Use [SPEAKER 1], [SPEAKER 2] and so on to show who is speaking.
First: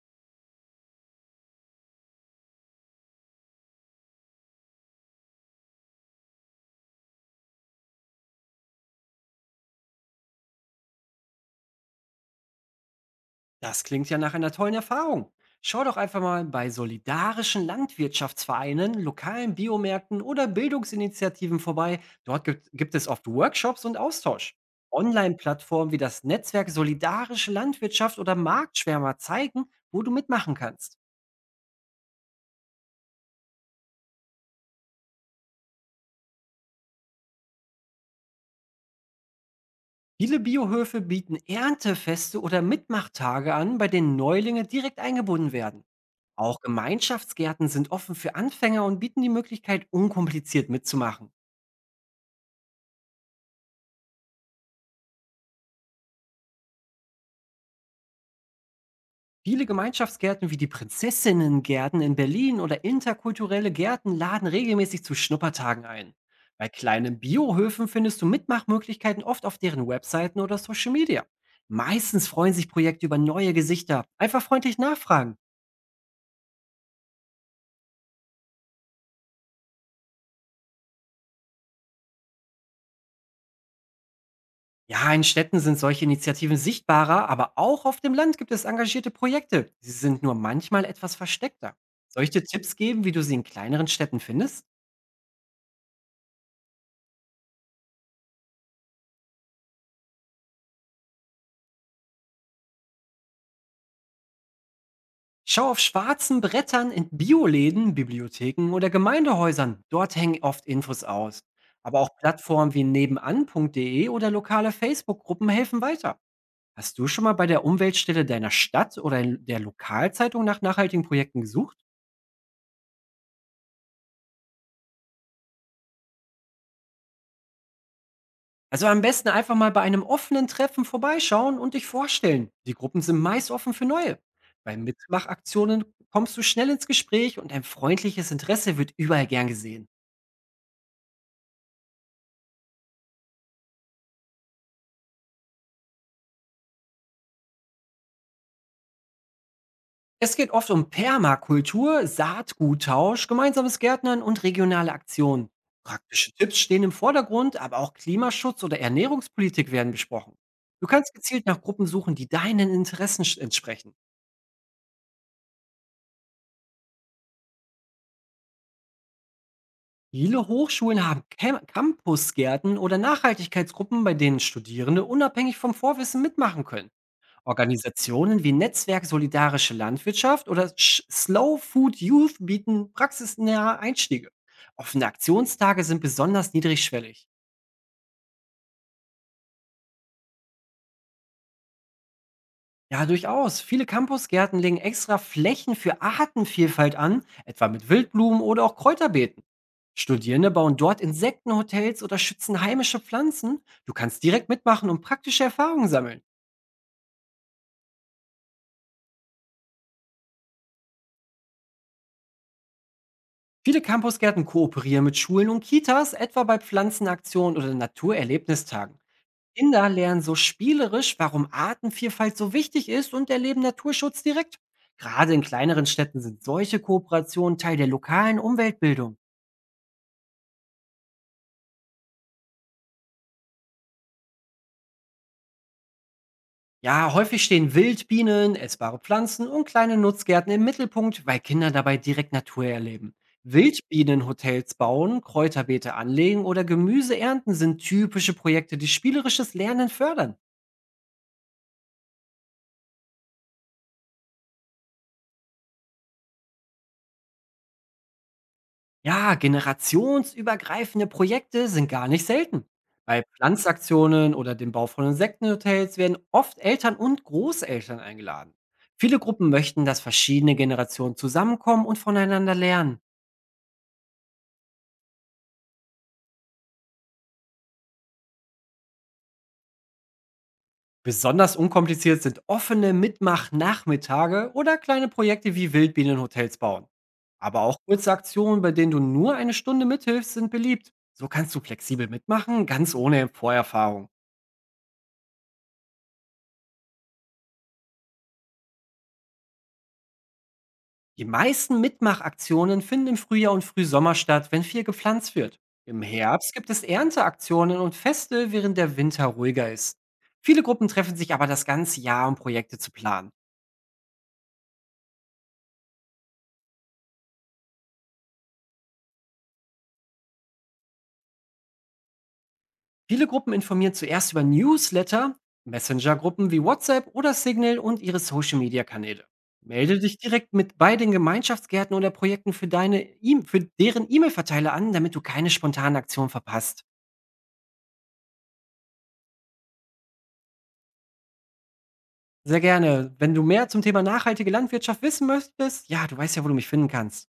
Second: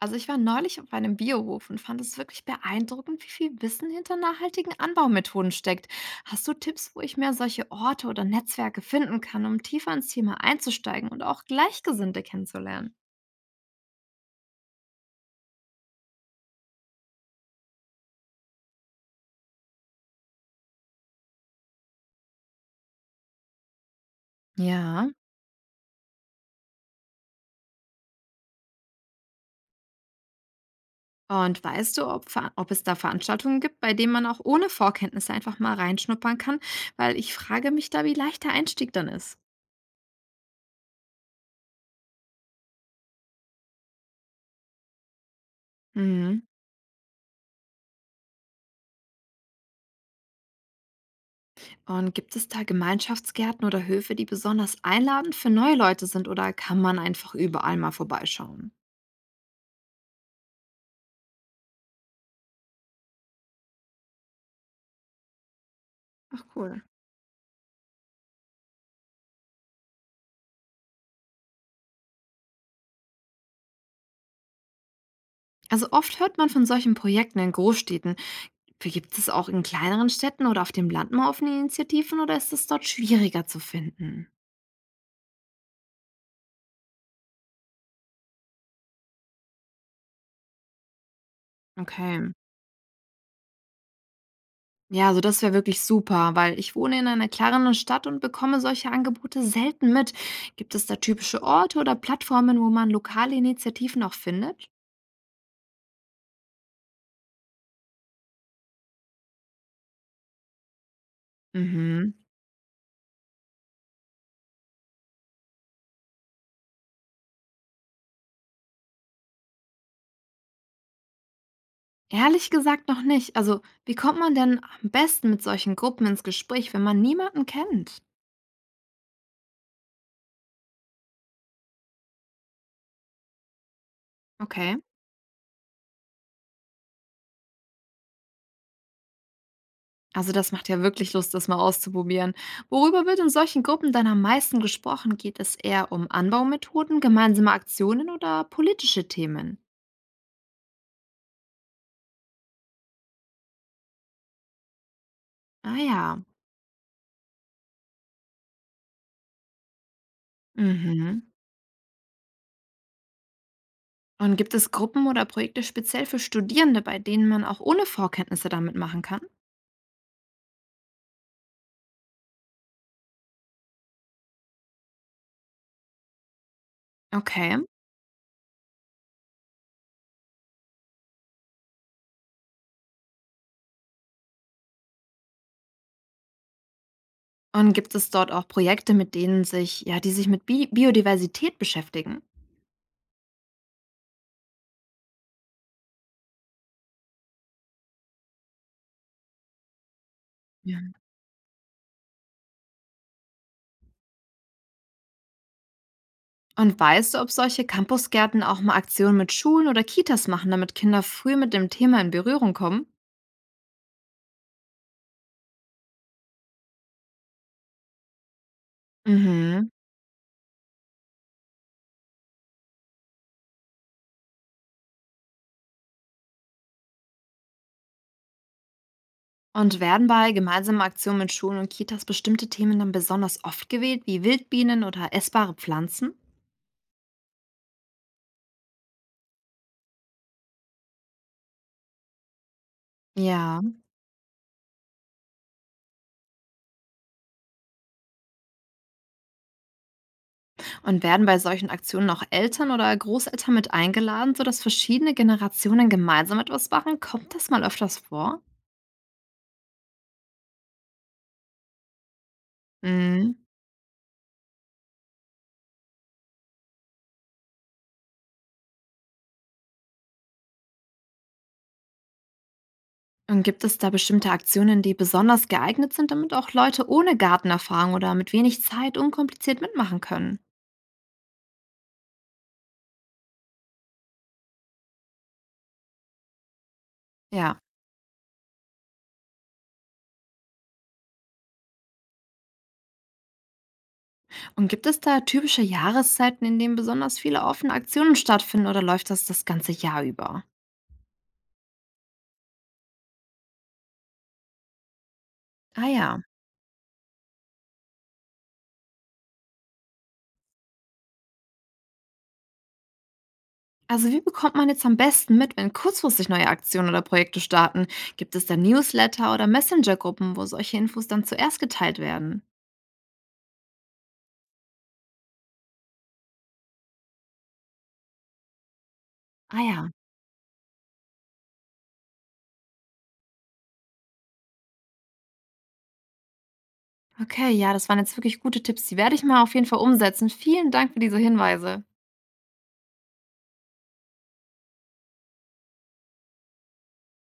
[SPEAKER 1] Also ich war neulich auf einem Biohof und fand es wirklich beeindruckend, wie viel Wissen hinter nachhaltigen Anbaumethoden steckt. Hast du Tipps, wo ich mehr solche Orte oder Netzwerke finden kann, um tiefer ins Thema einzusteigen und auch Gleichgesinnte kennenzulernen?
[SPEAKER 2] Das klingt ja nach einer tollen Erfahrung. Schau doch einfach mal bei solidarischen Landwirtschaftsvereinen, lokalen Biomärkten oder Bildungsinitiativen vorbei. Dort gibt es oft Workshops und Austausch.
[SPEAKER 1] Ja.
[SPEAKER 2] Online-Plattformen wie das Netzwerk Solidarische Landwirtschaft oder Marktschwärmer zeigen, wo du mitmachen kannst.
[SPEAKER 1] Und weißt du, ob es da Veranstaltungen gibt, bei denen man auch ohne Vorkenntnisse einfach mal reinschnuppern kann? Weil ich frage mich da, wie leicht der Einstieg dann ist.
[SPEAKER 2] Viele Biohöfe bieten Erntefeste oder Mitmachtage an, bei denen Neulinge direkt eingebunden werden. Auch Gemeinschaftsgärten sind offen für Anfänger und bieten die Möglichkeit, unkompliziert mitzumachen.
[SPEAKER 1] Und gibt es da Gemeinschaftsgärten oder Höfe, die besonders einladend für neue Leute sind, oder kann man einfach überall mal vorbeischauen?
[SPEAKER 2] Viele Gemeinschaftsgärten wie die Prinzessinnengärten in Berlin oder interkulturelle Gärten laden regelmäßig zu Schnuppertagen ein.
[SPEAKER 1] Ach
[SPEAKER 2] Bei
[SPEAKER 1] cool.
[SPEAKER 2] kleinen Biohöfen findest du Mitmachmöglichkeiten oft auf deren Webseiten oder Social Media. Meistens freuen sich Projekte über neue Gesichter. Einfach freundlich nachfragen.
[SPEAKER 1] Also oft hört man von solchen Projekten in Großstädten. Gibt es auch in kleineren Städten oder auf dem Land mal offene Initiativen oder ist es dort schwieriger zu finden?
[SPEAKER 2] Ja, in Städten sind solche Initiativen sichtbarer, aber auch auf dem Land gibt es engagierte Projekte. Sie sind nur manchmal etwas versteckter.
[SPEAKER 1] Okay.
[SPEAKER 2] Soll ich dir Tipps geben, wie du sie in kleineren Städten findest?
[SPEAKER 1] Ja, also das wäre wirklich super, weil ich wohne in einer kleineren Stadt und bekomme solche Angebote selten mit. Gibt es da typische Orte oder Plattformen, wo man lokale Initiativen auch findet?
[SPEAKER 2] Schau auf schwarzen Brettern in Bioläden, Bibliotheken oder Gemeindehäusern. Dort hängen oft Infos aus. Aber
[SPEAKER 1] Mhm.
[SPEAKER 2] auch Plattformen wie nebenan.de oder lokale Facebook-Gruppen helfen weiter. Hast du schon mal bei der Umweltstelle deiner Stadt oder in der Lokalzeitung nach nachhaltigen Projekten gesucht?
[SPEAKER 1] Ehrlich gesagt noch nicht. Also, wie kommt man denn am besten mit solchen Gruppen ins Gespräch, wenn man niemanden kennt?
[SPEAKER 2] Also am besten einfach mal bei einem offenen Treffen vorbeischauen und dich vorstellen. Die Gruppen sind meist offen für neue.
[SPEAKER 1] Okay.
[SPEAKER 2] Bei Mitmachaktionen kommst du schnell ins Gespräch und ein freundliches Interesse wird überall gern gesehen.
[SPEAKER 1] Also das macht ja wirklich Lust, das mal auszuprobieren. Worüber wird in solchen Gruppen dann am meisten gesprochen? Geht es eher um Anbaumethoden, gemeinsame Aktionen oder politische Themen?
[SPEAKER 2] Es geht oft um Permakultur, Saatguttausch, gemeinsames Gärtnern und regionale Aktionen.
[SPEAKER 1] Ah ja.
[SPEAKER 2] Praktische Tipps stehen im Vordergrund, aber auch Klimaschutz oder Ernährungspolitik werden besprochen. Du kannst
[SPEAKER 1] Mhm.
[SPEAKER 2] gezielt nach Gruppen suchen, die deinen Interessen entsprechen.
[SPEAKER 1] Und gibt es Gruppen oder Projekte speziell für Studierende, bei denen man auch ohne Vorkenntnisse damit machen kann?
[SPEAKER 2] Viele Hochschulen haben Campusgärten oder Nachhaltigkeitsgruppen, bei denen Studierende unabhängig vom Vorwissen mitmachen können.
[SPEAKER 1] Okay.
[SPEAKER 2] Organisationen wie Netzwerk Solidarische Landwirtschaft oder Sch Slow Food Youth bieten praxisnahe Einstiege. Offene Aktionstage sind besonders niedrigschwellig.
[SPEAKER 1] Und gibt es dort auch Projekte, mit denen sich, ja, die sich mit Bi Biodiversität beschäftigen?
[SPEAKER 2] Ja, durchaus. Viele Campusgärten legen extra Flächen für Artenvielfalt an, etwa mit Wildblumen oder auch Kräuterbeeten. Studierende bauen
[SPEAKER 1] Ja.
[SPEAKER 2] dort Insektenhotels oder schützen heimische Pflanzen. Du kannst direkt mitmachen und praktische Erfahrungen sammeln.
[SPEAKER 1] Und weißt du, ob solche Campusgärten auch mal Aktionen mit Schulen oder Kitas machen, damit Kinder früh mit dem Thema in Berührung kommen?
[SPEAKER 2] Viele Campusgärten kooperieren mit Schulen und Kitas, etwa bei Pflanzenaktionen oder Naturerlebnistagen.
[SPEAKER 1] Mhm.
[SPEAKER 2] Kinder lernen so spielerisch, warum Artenvielfalt so wichtig ist und erleben Naturschutz direkt. Gerade in kleineren Städten sind solche Kooperationen Teil der lokalen Umweltbildung.
[SPEAKER 1] Und werden bei gemeinsamen Aktionen mit Schulen und Kitas bestimmte Themen dann besonders oft gewählt, wie Wildbienen oder essbare Pflanzen?
[SPEAKER 2] Ja, häufig stehen Wildbienen, essbare Pflanzen und kleine Nutzgärten im Mittelpunkt, weil Kinder dabei direkt Natur erleben.
[SPEAKER 1] Ja.
[SPEAKER 2] Wildbienenhotels bauen, Kräuterbeete anlegen oder Gemüse ernten sind typische Projekte, die spielerisches Lernen fördern.
[SPEAKER 1] Und werden bei solchen Aktionen auch Eltern oder Großeltern mit eingeladen, sodass verschiedene Generationen gemeinsam etwas machen? Kommt das mal öfters vor?
[SPEAKER 2] Ja, generationsübergreifende Projekte sind gar nicht selten. Bei
[SPEAKER 1] Mhm.
[SPEAKER 2] Pflanzaktionen oder dem Bau von Insektenhotels werden oft Eltern und Großeltern eingeladen. Viele Gruppen möchten, dass verschiedene Generationen zusammenkommen und voneinander lernen.
[SPEAKER 1] Und gibt es da bestimmte Aktionen, die besonders geeignet sind, damit auch Leute ohne Gartenerfahrung oder mit wenig Zeit unkompliziert mitmachen können?
[SPEAKER 2] Besonders unkompliziert sind offene Mitmach-Nachmittage oder kleine Projekte wie Wildbienenhotels bauen.
[SPEAKER 1] Ja.
[SPEAKER 2] Aber auch kurze Aktionen, bei denen du nur eine Stunde mithilfst, sind beliebt. So kannst du flexibel mitmachen, ganz ohne Vorerfahrung.
[SPEAKER 1] Und gibt es da typische Jahreszeiten, in denen besonders viele offene Aktionen stattfinden oder läuft das das ganze Jahr über?
[SPEAKER 2] Die meisten Mitmachaktionen finden im Frühjahr und Frühsommer statt, wenn viel gepflanzt wird.
[SPEAKER 1] Ah
[SPEAKER 2] Im
[SPEAKER 1] ja.
[SPEAKER 2] Herbst gibt es Ernteaktionen und Feste, während der Winter ruhiger ist. Viele Gruppen treffen sich aber das ganze Jahr, um Projekte zu planen.
[SPEAKER 1] Also wie bekommt man jetzt am besten mit, wenn kurzfristig neue Aktionen oder Projekte starten? Gibt es da Newsletter oder Messenger-Gruppen, wo solche Infos dann zuerst geteilt werden?
[SPEAKER 2] Viele Gruppen informieren zuerst über Newsletter, Messenger-Gruppen wie WhatsApp oder Signal und ihre Social-Media-Kanäle.
[SPEAKER 1] Ah ja.
[SPEAKER 2] Melde dich direkt mit bei den Gemeinschaftsgärten oder Projekten für, deine e für deren E-Mail-Verteiler an, damit du keine spontanen Aktionen verpasst.
[SPEAKER 1] Okay, ja, das waren jetzt wirklich gute Tipps. Die werde ich mal auf jeden Fall umsetzen. Vielen Dank für diese Hinweise.
[SPEAKER 2] Sehr gerne. Wenn du mehr zum Thema nachhaltige Landwirtschaft wissen möchtest, ja, du weißt ja, wo du mich finden kannst.